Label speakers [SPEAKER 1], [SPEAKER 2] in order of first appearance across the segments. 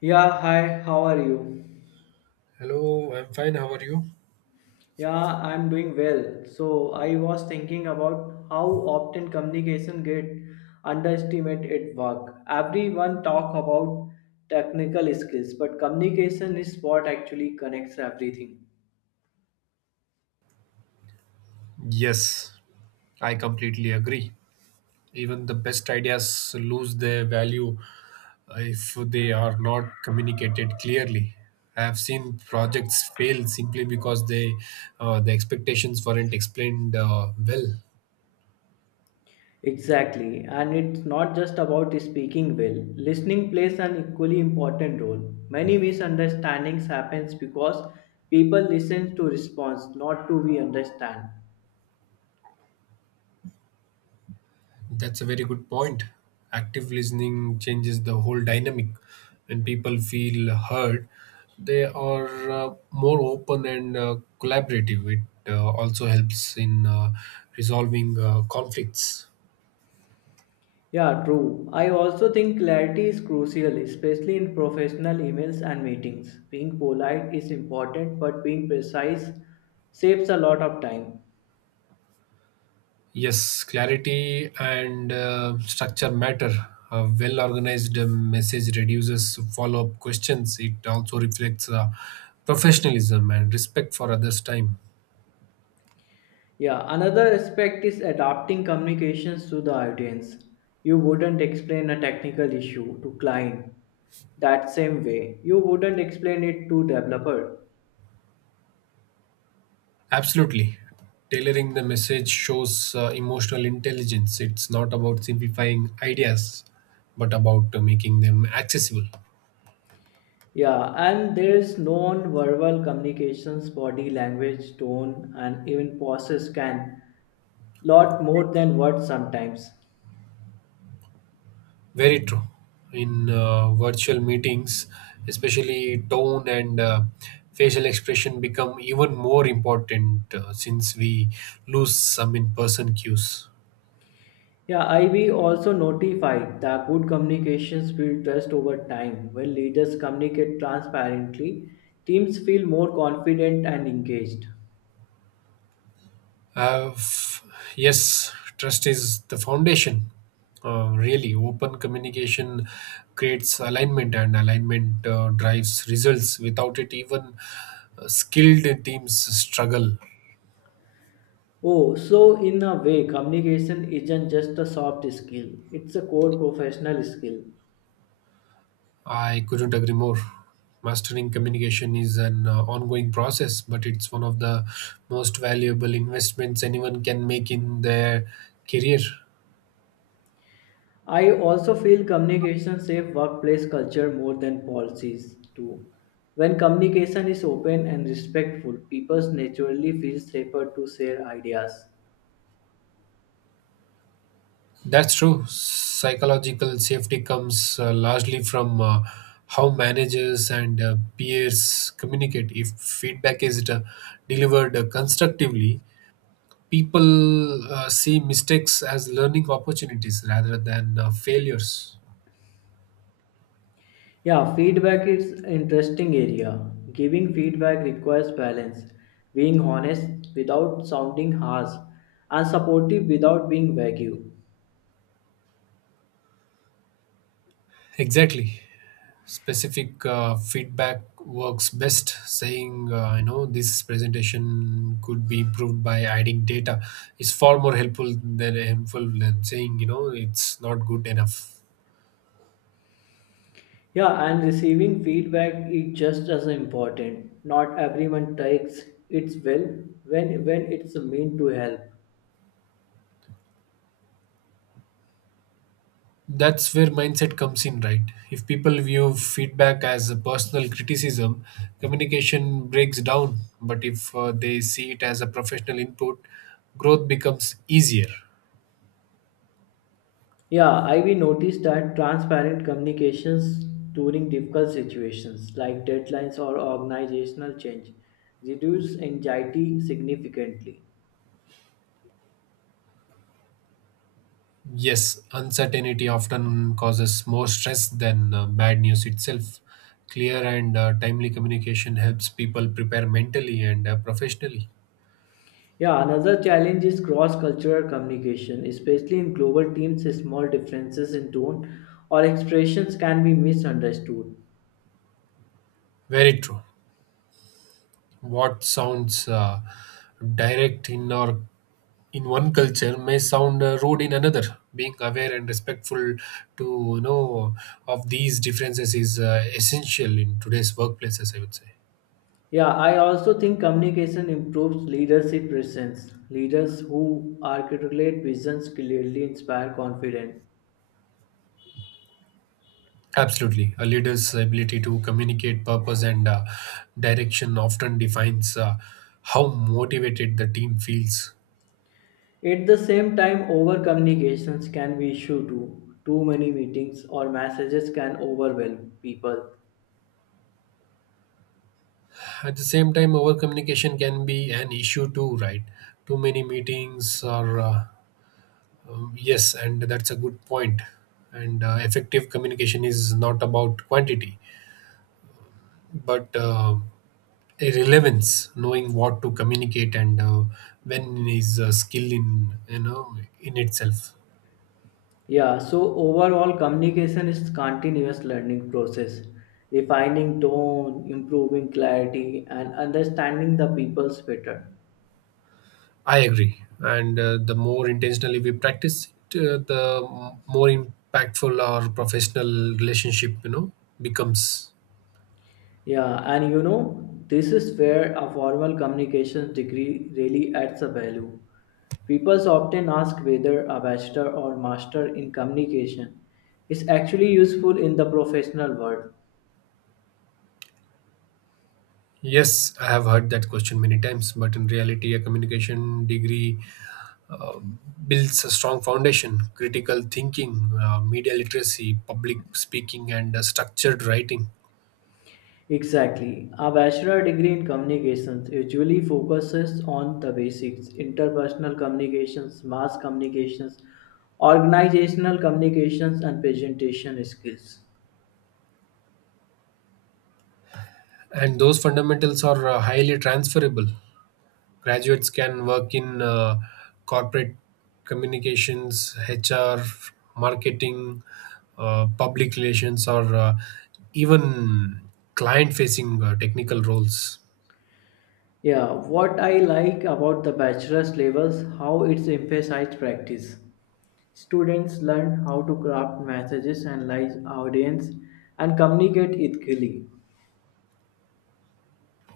[SPEAKER 1] Yeah, hi, how are you?
[SPEAKER 2] Hello, I'm fine. How are you?
[SPEAKER 1] Yeah, I'm doing well. So, I was thinking about how often communication get underestimated at work. Everyone talk about technical skills, but communication is what actually connects everything.
[SPEAKER 2] Yes, I completely agree. Even the best ideas lose their value if they are not communicated clearly. I have seen projects fail simply because the expectations weren't explained well.
[SPEAKER 1] Exactly, and it's not just about speaking well. Listening plays an equally important role. Many misunderstandings happens because people listen to response, not to be understand.
[SPEAKER 2] That's a very good point. Active listening changes the whole dynamic. When people feel heard, they are more open and collaborative. It also helps in resolving conflicts.
[SPEAKER 1] Yeah, true. I also think clarity is crucial, especially in professional emails and meetings. Being polite is important, but being precise saves a lot of time.
[SPEAKER 2] Yes, clarity and structure matter. A well organized message reduces follow up questions. It also reflects professionalism and respect for others' time.
[SPEAKER 1] Yeah, another aspect is adapting communications to the audience. You wouldn't explain a technical issue to client that same way. You wouldn't explain it to developer.
[SPEAKER 2] Absolutely. Tailoring the message shows emotional intelligence. It's not about simplifying ideas, but about making them accessible.
[SPEAKER 1] Yeah, and there's non-verbal communications, body language, tone, and even pauses can lot more than words sometimes.
[SPEAKER 2] Very true. In virtual meetings, especially tone and facial expression become even more important since we lose some in person cues.
[SPEAKER 1] Yeah, IB also notified that good communications build trust over time. When leaders communicate transparently, teams feel more confident and engaged.
[SPEAKER 2] Uh, f- yes, trust is the foundation. Really, open communication creates alignment, and alignment drives results. Without it, even skilled teams struggle.
[SPEAKER 1] Oh, so in a way, communication isn't just a soft skill, it's a core professional skill.
[SPEAKER 2] I couldn't agree more. Mastering communication is an ongoing process, but it's one of the most valuable investments anyone can make in their career.
[SPEAKER 1] I also feel communication safe workplace culture more than policies do. When communication is open and respectful, people naturally feel safer to share ideas.
[SPEAKER 2] That's true. Psychological safety comes largely from how managers and peers communicate. If feedback is delivered constructively, people see mistakes as learning opportunities rather than failures.
[SPEAKER 1] Yeah, feedback is interesting area. Giving feedback requires balance, being honest without sounding harsh, and supportive without being vague.
[SPEAKER 2] Exactly. Specific feedback works best, saying this presentation could be improved by adding data is far more helpful than saying it's not good enough.
[SPEAKER 1] Yeah, and receiving feedback is just as important. Not everyone takes it well when it's meant to help.
[SPEAKER 2] That's where mindset comes in, right? If people view feedback as a personal criticism, communication breaks down, but if they see it as a professional input, growth becomes easier.
[SPEAKER 1] Yeah, I we noticed that transparent communications during difficult situations like deadlines or organizational change reduce anxiety significantly.
[SPEAKER 2] Yes, uncertainty often causes more stress than bad news itself. Clear and timely communication helps people prepare mentally and professionally.
[SPEAKER 1] Yeah, another challenge is cross-cultural communication, especially in global teams. Small differences in tone or expressions can be misunderstood.
[SPEAKER 2] Very true. What sounds direct in our in one culture may sound rude in another. Being aware and respectful to you know of these differences is essential in today's workplaces, I would say.
[SPEAKER 1] Yeah, I also think communication improves leadership presence. Leaders who articulate visions clearly inspire confidence.
[SPEAKER 2] Absolutely. A leader's ability to communicate purpose and direction often defines how motivated the team feels.
[SPEAKER 1] At the same time, over communications can be issue too. Too many meetings or messages can overwhelm people.
[SPEAKER 2] At the same time, over communication can be an issue too, right? Too many meetings are, yes, and that's a good point. And effective communication is not about quantity, but relevance. Knowing what to communicate and when is a skill in you know in itself.
[SPEAKER 1] Yeah, so overall communication is continuous learning process. Refining tone, improving clarity and understanding the people's better.
[SPEAKER 2] I agree. And the more intentionally we practice it, the more impactful our professional relationship, becomes.
[SPEAKER 1] Yeah, and you know, this is where a formal communications degree really adds a value. People often ask whether a bachelor or master in communication is actually useful in the professional world.
[SPEAKER 2] Yes, I have heard that question many times, but in reality, a communication degree uh, builds a strong foundation: critical thinking, media literacy, public speaking, and structured writing.
[SPEAKER 1] Exactly. A bachelor degree in communications usually focuses on the basics interpersonal communications, mass communications, organizational communications, and presentation skills.
[SPEAKER 2] And those fundamentals are highly transferable. Graduates can work in corporate communications, HR, marketing, public relations, or even client facing technical roles.
[SPEAKER 1] Yeah, what I like about the bachelor's levels how it's emphasized practice. Students learn how to craft messages, analyze audience, and communicate ethically.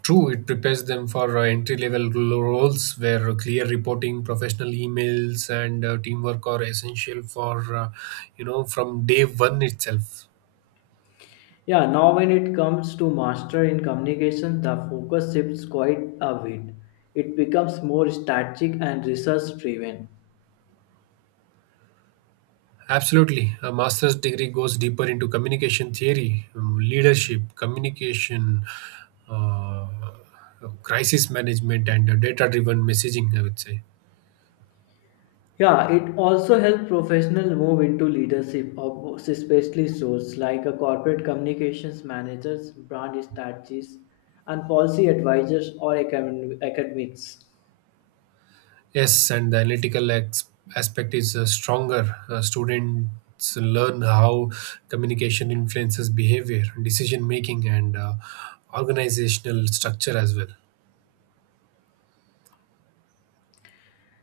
[SPEAKER 2] True, it prepares them for entry level roles where clear reporting, professional emails, and teamwork are essential for, from day one itself.
[SPEAKER 1] Yeah, now when it comes to master in communication, the focus shifts quite a bit. It becomes more strategic and research driven.
[SPEAKER 2] Absolutely. A master's degree goes deeper into communication theory, leadership, communication, uh, crisis management, and data driven messaging, I would say.
[SPEAKER 1] Yeah, it also helps professionals move into leadership, of especially roles like a corporate communications managers, brand strategists, and policy advisors or academics.
[SPEAKER 2] Yes, and the analytical aspect is stronger. Students learn how communication influences behavior, decision making, and organizational structure as well.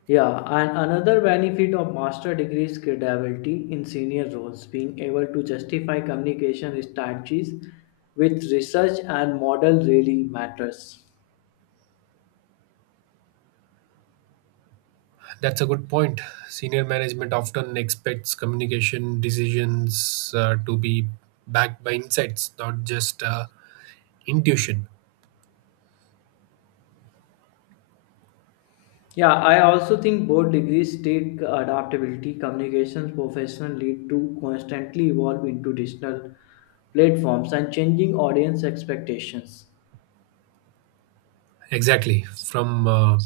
[SPEAKER 1] Yeah, and another benefit of master degree is credibility in senior roles, being able to justify communication strategies with research and model really matters.
[SPEAKER 2] That's a good point. Senior management often expects communication decisions to be backed by insights, not just intuition.
[SPEAKER 1] Yeah, I also think both degrees take adaptability. Communications professionals need to constantly evolve into digital platforms and changing audience expectations.
[SPEAKER 2] Exactly. From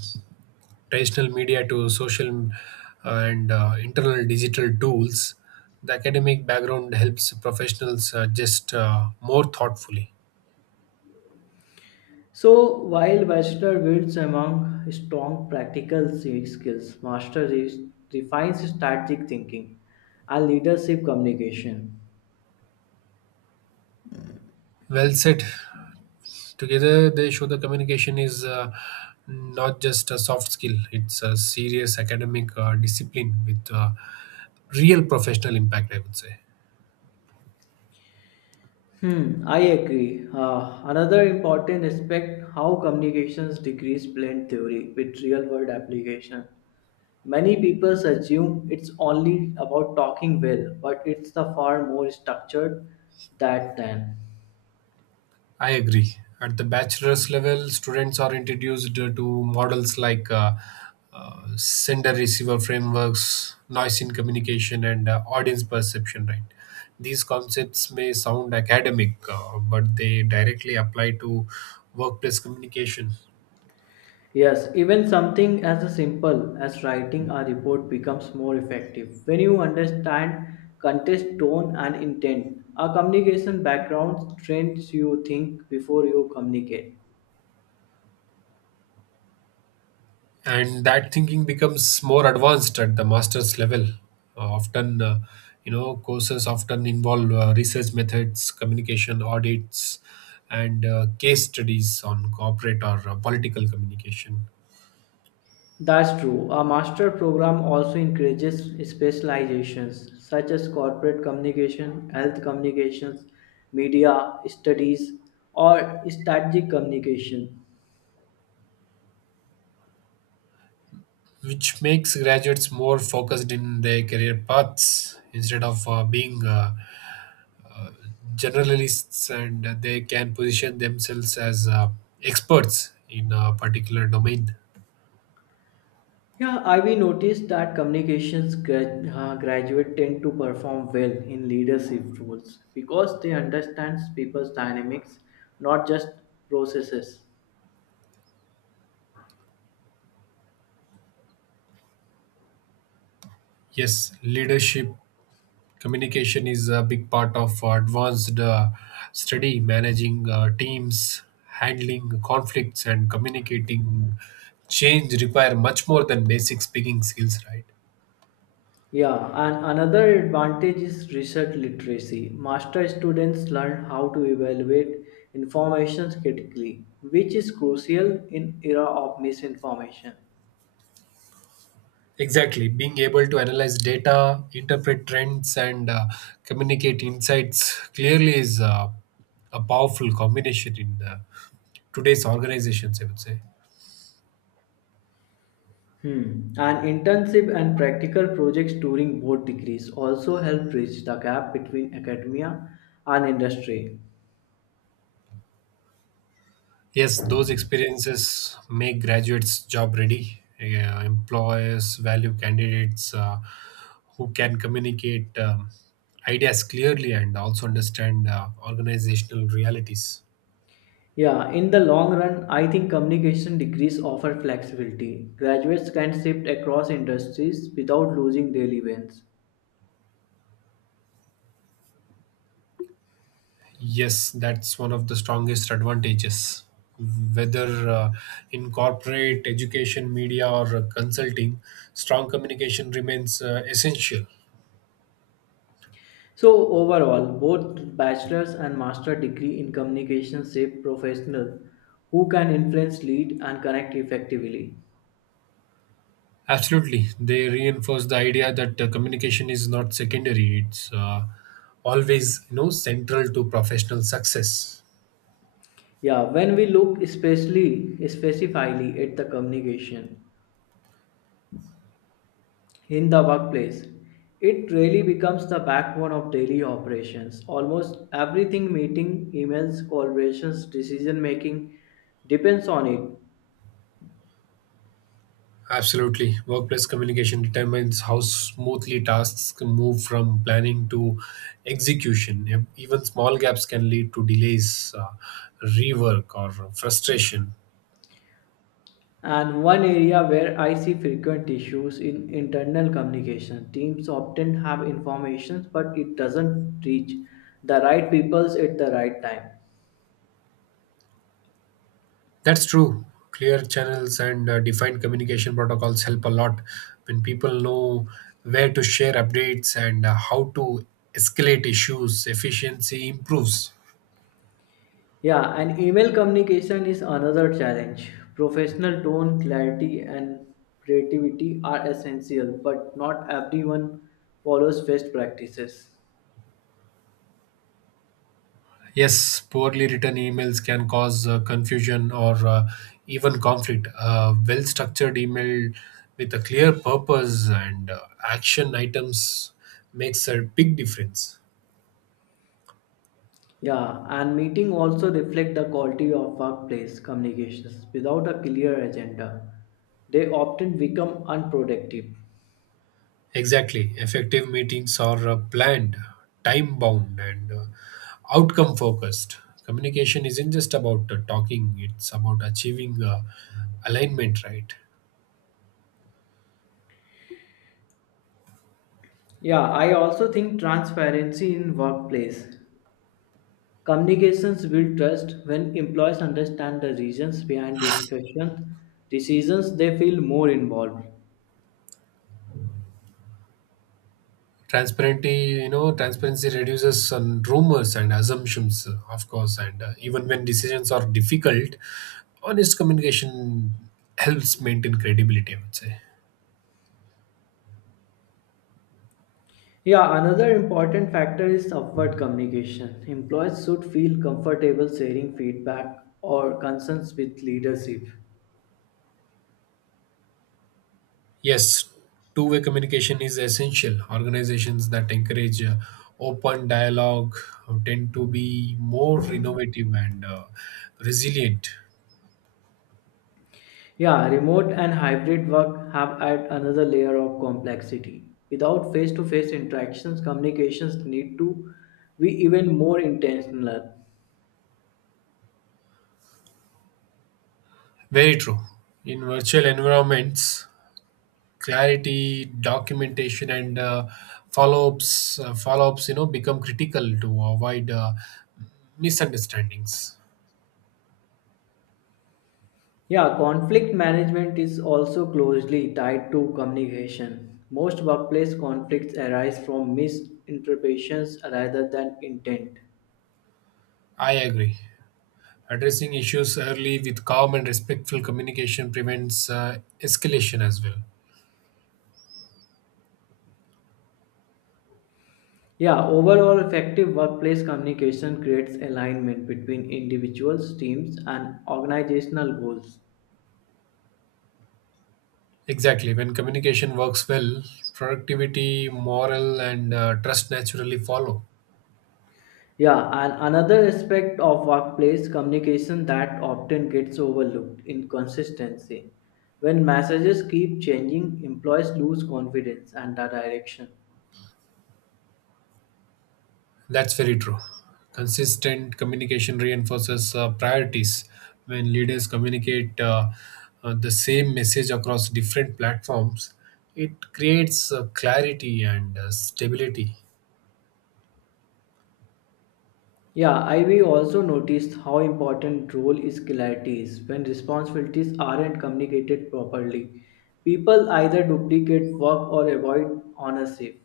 [SPEAKER 2] traditional media to social and internal digital tools, the academic background helps professionals just more thoughtfully.
[SPEAKER 1] So, while bachelor builds among strong practical skills, master refines strategic thinking and leadership communication.
[SPEAKER 2] Well said. Together, they show the communication is not just a soft skill, it's a serious academic discipline with real professional impact, I would say.
[SPEAKER 1] Hmm, I agree. Another important aspect how communications degrees blend theory with real world application. Many people assume it's only about talking well, but it's the far more structured that than.
[SPEAKER 2] I agree. At the bachelor's level, students are introduced to models like sender receiver frameworks, noise in communication, and audience perception, right? These concepts may sound academic, but they directly apply to workplace communication.
[SPEAKER 1] Yes, even something as simple as writing a report becomes more effective when you understand context, tone, and intent. A communication background trains you think before you communicate.
[SPEAKER 2] And that thinking becomes more advanced at the master's level. Often, courses often involve research methods, communication audits, and case studies on corporate or political communication,
[SPEAKER 1] That's true. A master program also encourages specializations such as corporate communication, health communications, media studies, or strategic communication.
[SPEAKER 2] which makes graduates more focused in their career paths instead of being uh, generalists, and they can position themselves as experts in a particular domain.
[SPEAKER 1] Yeah, I we noticed that communications graduate tend to perform well in leadership roles because they understand people's dynamics, not just processes.
[SPEAKER 2] Yes, leadership communication is a big part of advanced study. Managing teams, handling conflicts, and communicating change require much more than basic speaking skills, right?
[SPEAKER 1] Yeah, and another advantage is research literacy. Master students learn how to evaluate information critically, which is crucial in era of misinformation.
[SPEAKER 2] Exactly, being able to analyze data, interpret trends, and communicate insights clearly is a powerful combination in today's organizations, I would say.
[SPEAKER 1] Hmm. And internship and practical projects during both degrees also help bridge the gap between academia and industry.
[SPEAKER 2] Yes, those experiences make graduates job ready. Yeah, employers value candidates who can communicate ideas clearly and also understand organizational realities.
[SPEAKER 1] Yeah, in the long run, I think communication degrees offer flexibility. Graduates can shift across industries without losing daily wins.
[SPEAKER 2] Yes, that's one of the strongest advantages. Whether in corporate, education, media, or consulting, strong communication remains essential.
[SPEAKER 1] So overall, both bachelor's and master degree in communication shape professional who can influence, lead, and connect effectively.
[SPEAKER 2] Absolutely. They reinforce the idea that communication is not secondary, it's always, central to professional success.
[SPEAKER 1] Yeah, when we look especially specifically at the communication in the workplace, it really becomes the backbone of daily operations. Almost everything meeting, emails, collaborations, decision making depends on it.
[SPEAKER 2] Absolutely. Workplace communication determines how smoothly tasks can move from planning to execution. Even small gaps can lead to delays, rework, or frustration.
[SPEAKER 1] And one area where I see frequent issues in internal communication. Teams often have information, but it doesn't reach the right peoples at the right time.
[SPEAKER 2] That's true. Clear channels and defined communication protocols help a lot when people know where to share updates and how to escalate issues. Efficiency improves.
[SPEAKER 1] Yeah, and email communication is another challenge. Professional tone, clarity, and creativity are essential, but not everyone follows best practices.
[SPEAKER 2] Yes, poorly written emails can cause confusion or even conflict. A well structured email with a clear purpose and action items makes a big difference.
[SPEAKER 1] Yeah, and meeting also reflect the quality of workplace communications. Without a clear agenda, they often become unproductive.
[SPEAKER 2] Exactly. Effective meetings are planned, time bound, and outcome focused. Communication isn't just about talking, it's about achieving alignment, right?
[SPEAKER 1] Yeah, I also think transparency in workplace. Communications build trust when employees understand the reasons behind discussions, decisions they feel more involved.
[SPEAKER 2] Transparency, transparency reduces on rumors and assumptions, of course, and even when decisions are difficult, honest communication helps maintain credibility, I would say.
[SPEAKER 1] Yeah, another important factor is upward communication. Employees should feel comfortable sharing feedback or concerns with leadership.
[SPEAKER 2] Yes, two-way communication is essential. Organizations that encourage open dialogue tend to be more innovative and resilient.
[SPEAKER 1] Yeah, remote and hybrid work have add another layer of complexity. Without face-to-face interactions, communications need to be even more intentional.
[SPEAKER 2] Very true. In virtual environments, clarity, documentation, and follow-ups, become critical to avoid misunderstandings.
[SPEAKER 1] Yeah, conflict management is also closely tied to communication. Most workplace conflicts arise from misinterpretations rather than intent.
[SPEAKER 2] I agree. Addressing issues early with calm and respectful communication prevents escalation as well.
[SPEAKER 1] Yeah, overall effective workplace communication creates alignment between individuals, teams, and organizational goals.
[SPEAKER 2] Exactly. When communication works well, productivity, morale, and trust naturally follow.
[SPEAKER 1] Yeah, and another aspect of workplace communication that often gets overlooked inconsistency. When messages keep changing, employees lose confidence and the direction.
[SPEAKER 2] That's very true. Consistent communication reinforces priorities. When leaders communicate the same message across different platforms, it creates clarity and stability.
[SPEAKER 1] Yeah, I we also noticed how important role is clarity is when responsibilities aren't communicated properly. People either duplicate work or avoid ownership.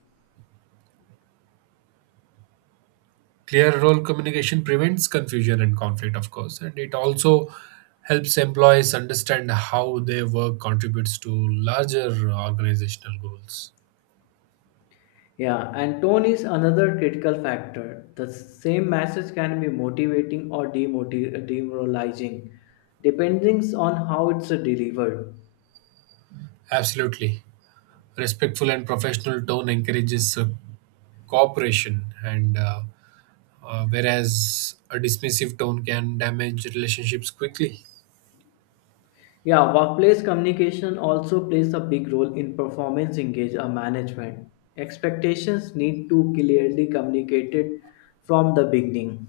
[SPEAKER 2] Clear role communication prevents confusion and conflict, of course, and it also helps employees understand how their work contributes to larger organizational goals.
[SPEAKER 1] Yeah, and tone is another critical factor. The same message can be motivating or demoralizing, depending on how it's delivered.
[SPEAKER 2] Absolutely. Respectful and professional tone encourages cooperation, and whereas a dismissive tone can damage relationships quickly.
[SPEAKER 1] Yeah, workplace communication also plays a big role in performance engage or management. Expectations need to clearly communicated from the beginning.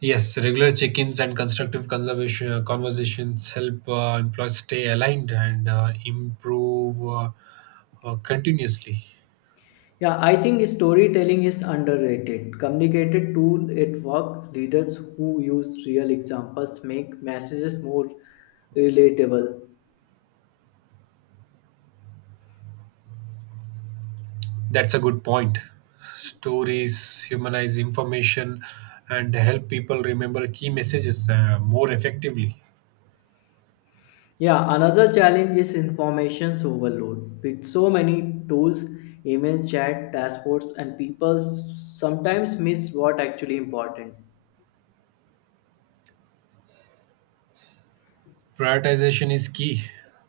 [SPEAKER 2] Yes, regular check ins and constructive conversations help employees stay aligned and improve continuously.
[SPEAKER 1] Yeah, I think storytelling is underrated. Communicated tool at work, leaders who use real examples make messages more relatable.
[SPEAKER 2] That's a good point. Stories humanize information and help people remember key messages more effectively.
[SPEAKER 1] Yeah, another challenge is information overload. With so many tools, email, chat, dashboards, and people sometimes miss what actually important.
[SPEAKER 2] Prioritization is key.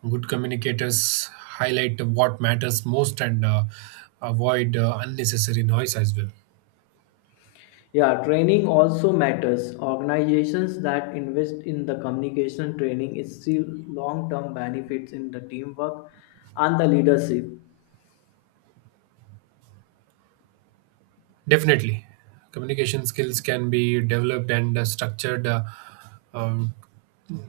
[SPEAKER 2] Good communicators highlight what matters most and avoid unnecessary noise as well.
[SPEAKER 1] Yeah, training also matters. Organizations that invest in the communication training is see long-term benefits in the teamwork and the leadership.
[SPEAKER 2] Definitely, communication skills can be developed and structured. Um,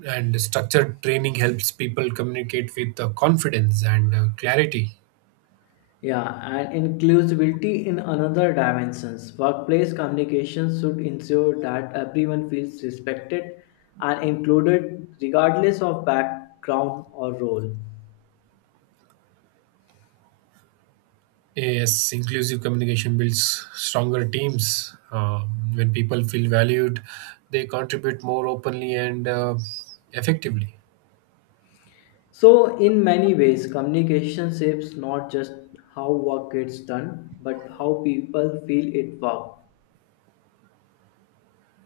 [SPEAKER 2] and structured training helps people communicate with confidence and clarity.
[SPEAKER 1] Yeah, and inclusivity in another dimensions. Workplace communications should ensure that everyone feels respected and included regardless of background or role.
[SPEAKER 2] Yes, inclusive communication builds stronger teams. When people feel valued, they contribute more openly and effectively.
[SPEAKER 1] So, in many ways, communication shapes not just how work gets done, but how people feel it work.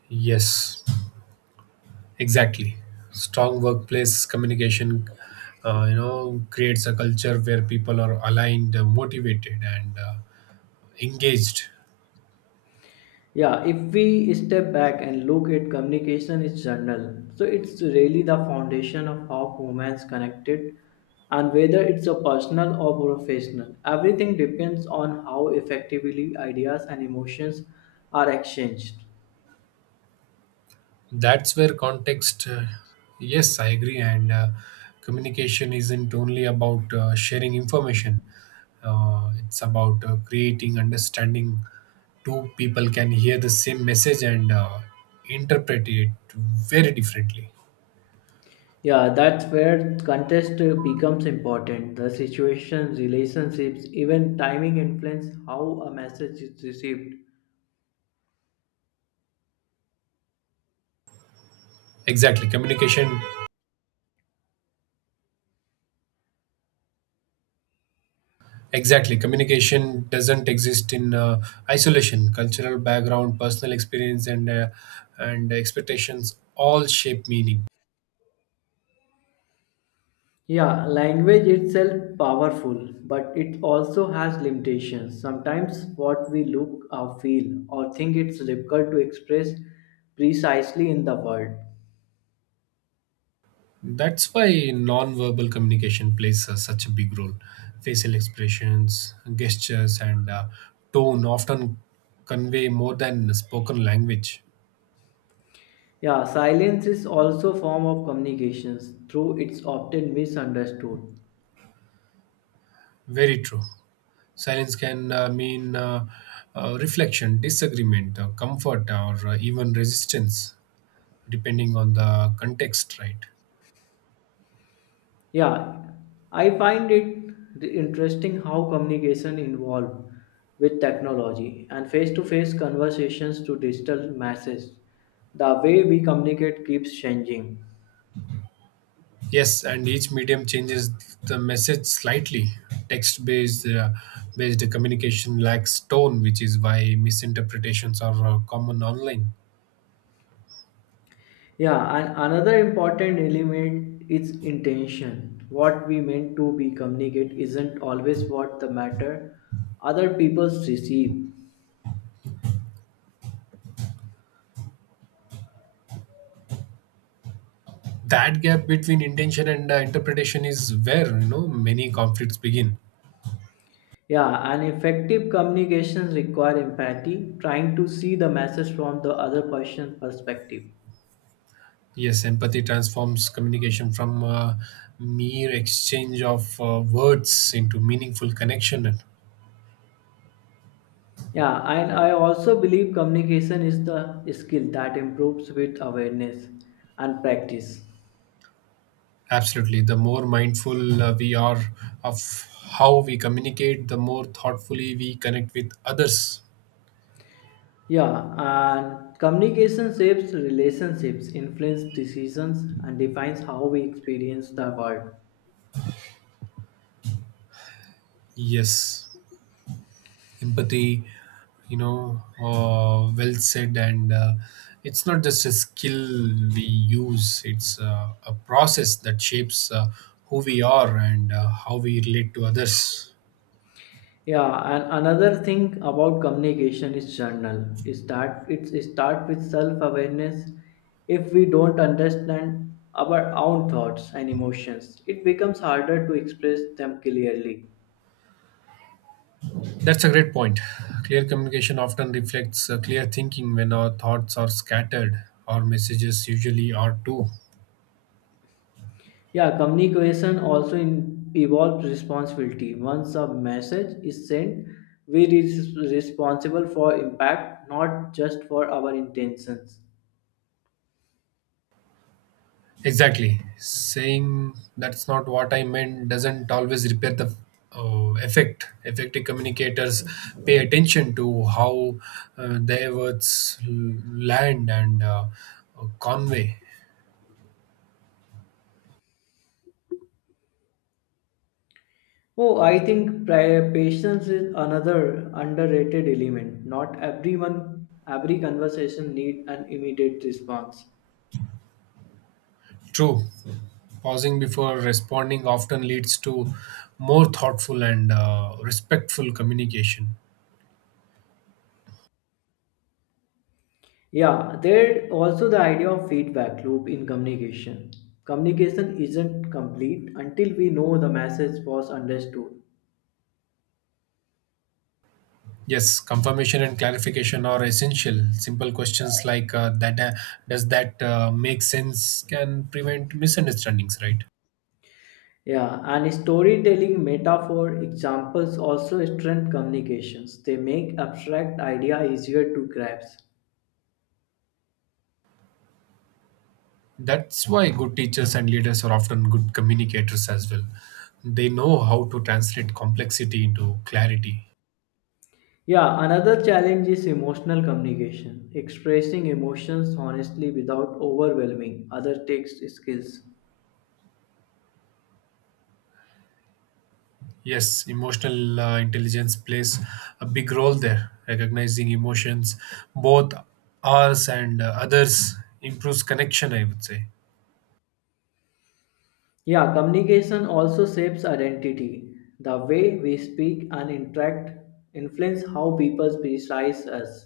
[SPEAKER 2] Yes, exactly. Strong workplace communication, creates a culture where people are aligned, motivated, and engaged.
[SPEAKER 1] Yeah, if we step back and look at communication in general, so it's really the foundation of how humans connected and whether it's a personal or professional. Everything depends on how effectively ideas and emotions are exchanged.
[SPEAKER 2] That's where context, yes, I agree. And communication isn't only about sharing information, it's about creating understanding. Two people can hear the same message and interpret it very differently.
[SPEAKER 1] Yeah, that's where context becomes important. The situation, relationships, even timing influence how a message is received.
[SPEAKER 2] Exactly communication exactly communication doesn't exist in isolation. Cultural background, personal experience, and expectations all shape meaning.
[SPEAKER 1] Yeah, language itself powerful, but it also has limitations. Sometimes what we look or feel or think it's difficult to express precisely in the word.
[SPEAKER 2] That's why non-verbal communication plays such a big role. Facial expressions, gestures, and tone often convey more than spoken language.
[SPEAKER 1] Yeah, silence is also form of communications, though it's often misunderstood.
[SPEAKER 2] Very true. Silence can mean reflection, disagreement, comfort, or even resistance, depending on the context, right?
[SPEAKER 1] Yeah, I find it interesting how communication evolved with technology and face-to-face conversations to digital messages. The way we communicate keeps changing.
[SPEAKER 2] Yes, and each medium changes the message slightly. Text based communication lacks tone, which is why misinterpretations are common online.
[SPEAKER 1] Yeah, and another important element is intention. What we meant to be communicate isn't always what the matter other people receive.
[SPEAKER 2] That gap between intention and interpretation is where, many conflicts begin.
[SPEAKER 1] Yeah, and effective communications require empathy, trying to see the message from the other person's perspective.
[SPEAKER 2] Yes, empathy transforms communication from mere exchange of words into meaningful connection.
[SPEAKER 1] Yeah, and I also believe communication is the skill that improves with awareness and practice.
[SPEAKER 2] Absolutely, the more mindful we are of how we communicate, the more thoughtfully we connect with others.
[SPEAKER 1] Yeah, and communication shapes relationships, influence decisions, and defines how we experience the world.
[SPEAKER 2] Yes, empathy, well said. And it's not just a skill we use, it's a process that shapes who we are and how we relate to others.
[SPEAKER 1] Yeah, and another thing about communication is journal is that it start with self-awareness. If we don't understand our own thoughts and emotions, it becomes harder to express them clearly.
[SPEAKER 2] That's a great point. Clear communication often reflects clear thinking. When our thoughts are scattered, our messages usually are too.
[SPEAKER 1] Yeah, communication also in, involves responsibility. Once a message is sent, we are responsible for impact, not just for our intentions.
[SPEAKER 2] Exactly. Saying that's not what I meant doesn't always repair the effect. Effective communicators pay attention to how their words land and convey.
[SPEAKER 1] Oh, I think patience is another underrated element. Not everyone, every conversation need an immediate response.
[SPEAKER 2] True. Pausing before responding often leads to more thoughtful and respectful communication.
[SPEAKER 1] Yeah, there also the idea of feedback loop in communication. Communication isn't complete until we know the message was understood.
[SPEAKER 2] Yes, confirmation and clarification are essential. Simple questions like, that does that make sense, can prevent misunderstandings, right?
[SPEAKER 1] Yeah, and storytelling, metaphor, examples also strengthen communications. They make abstract idea easier to grasp.
[SPEAKER 2] That's why good teachers and leaders are often good communicators as well. They know how to translate complexity into clarity.
[SPEAKER 1] Yeah, another challenge is emotional communication, expressing emotions honestly without overwhelming other text skills.
[SPEAKER 2] Yes, emotional intelligence plays a big role there. Recognizing emotions, both ours and others, improves connection, I would say.
[SPEAKER 1] Yeah, communication also shapes identity. The way we speak and interact influence how people perceive us.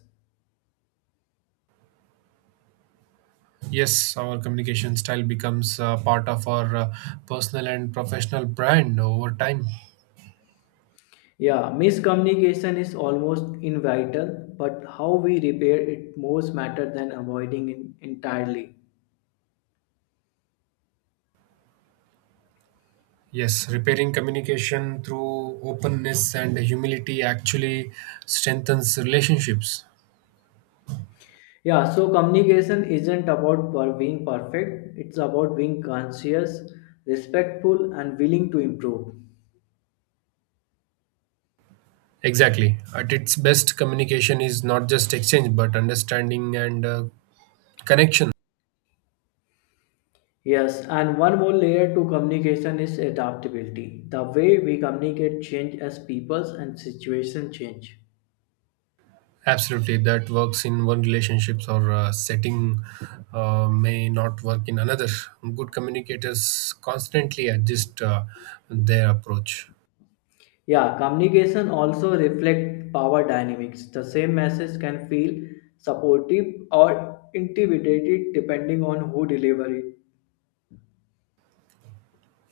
[SPEAKER 2] Yes, our communication style becomes part of our personal and professional brand over time.
[SPEAKER 1] Yeah, miscommunication is almost inevitable, but how we repair it most matter than avoiding it entirely.
[SPEAKER 2] Yes, repairing communication through openness and humility actually strengthens relationships.
[SPEAKER 1] Yeah, so communication isn't about being perfect, it's about being conscious, respectful, and willing to improve.
[SPEAKER 2] Exactly. At its best, communication is not just exchange but understanding and connection.
[SPEAKER 1] Yes, and one more layer to communication is adaptability. The way we communicate change as peoples and situation change.
[SPEAKER 2] Absolutely, that works in one relationships or setting may not work in another. Good communicators constantly adjust their approach.
[SPEAKER 1] Yeah, communication also reflect power dynamics. The same message can feel supportive or intimidated depending on who deliver it.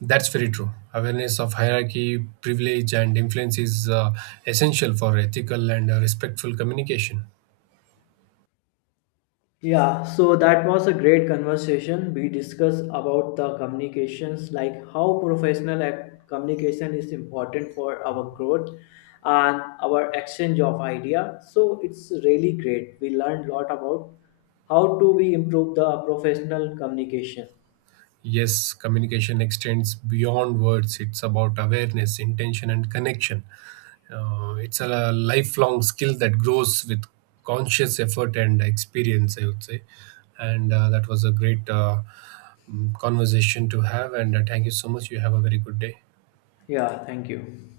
[SPEAKER 2] That's very true. Awareness of hierarchy, privilege, and influence is essential for ethical and respectful communication.
[SPEAKER 1] Yeah, so that was a great conversation. We discussed about the communications, like how professional communication is important for our growth and our exchange of idea. So it's really great. We learned a lot about how to we improve the professional communication.
[SPEAKER 2] Yes, communication extends beyond words, it's about awareness, intention, and connection. It's a lifelong skill that grows with conscious effort and experience, I would say. And that was a great conversation to have. And thank you so much. You have a very good day.
[SPEAKER 1] Yeah, thank you.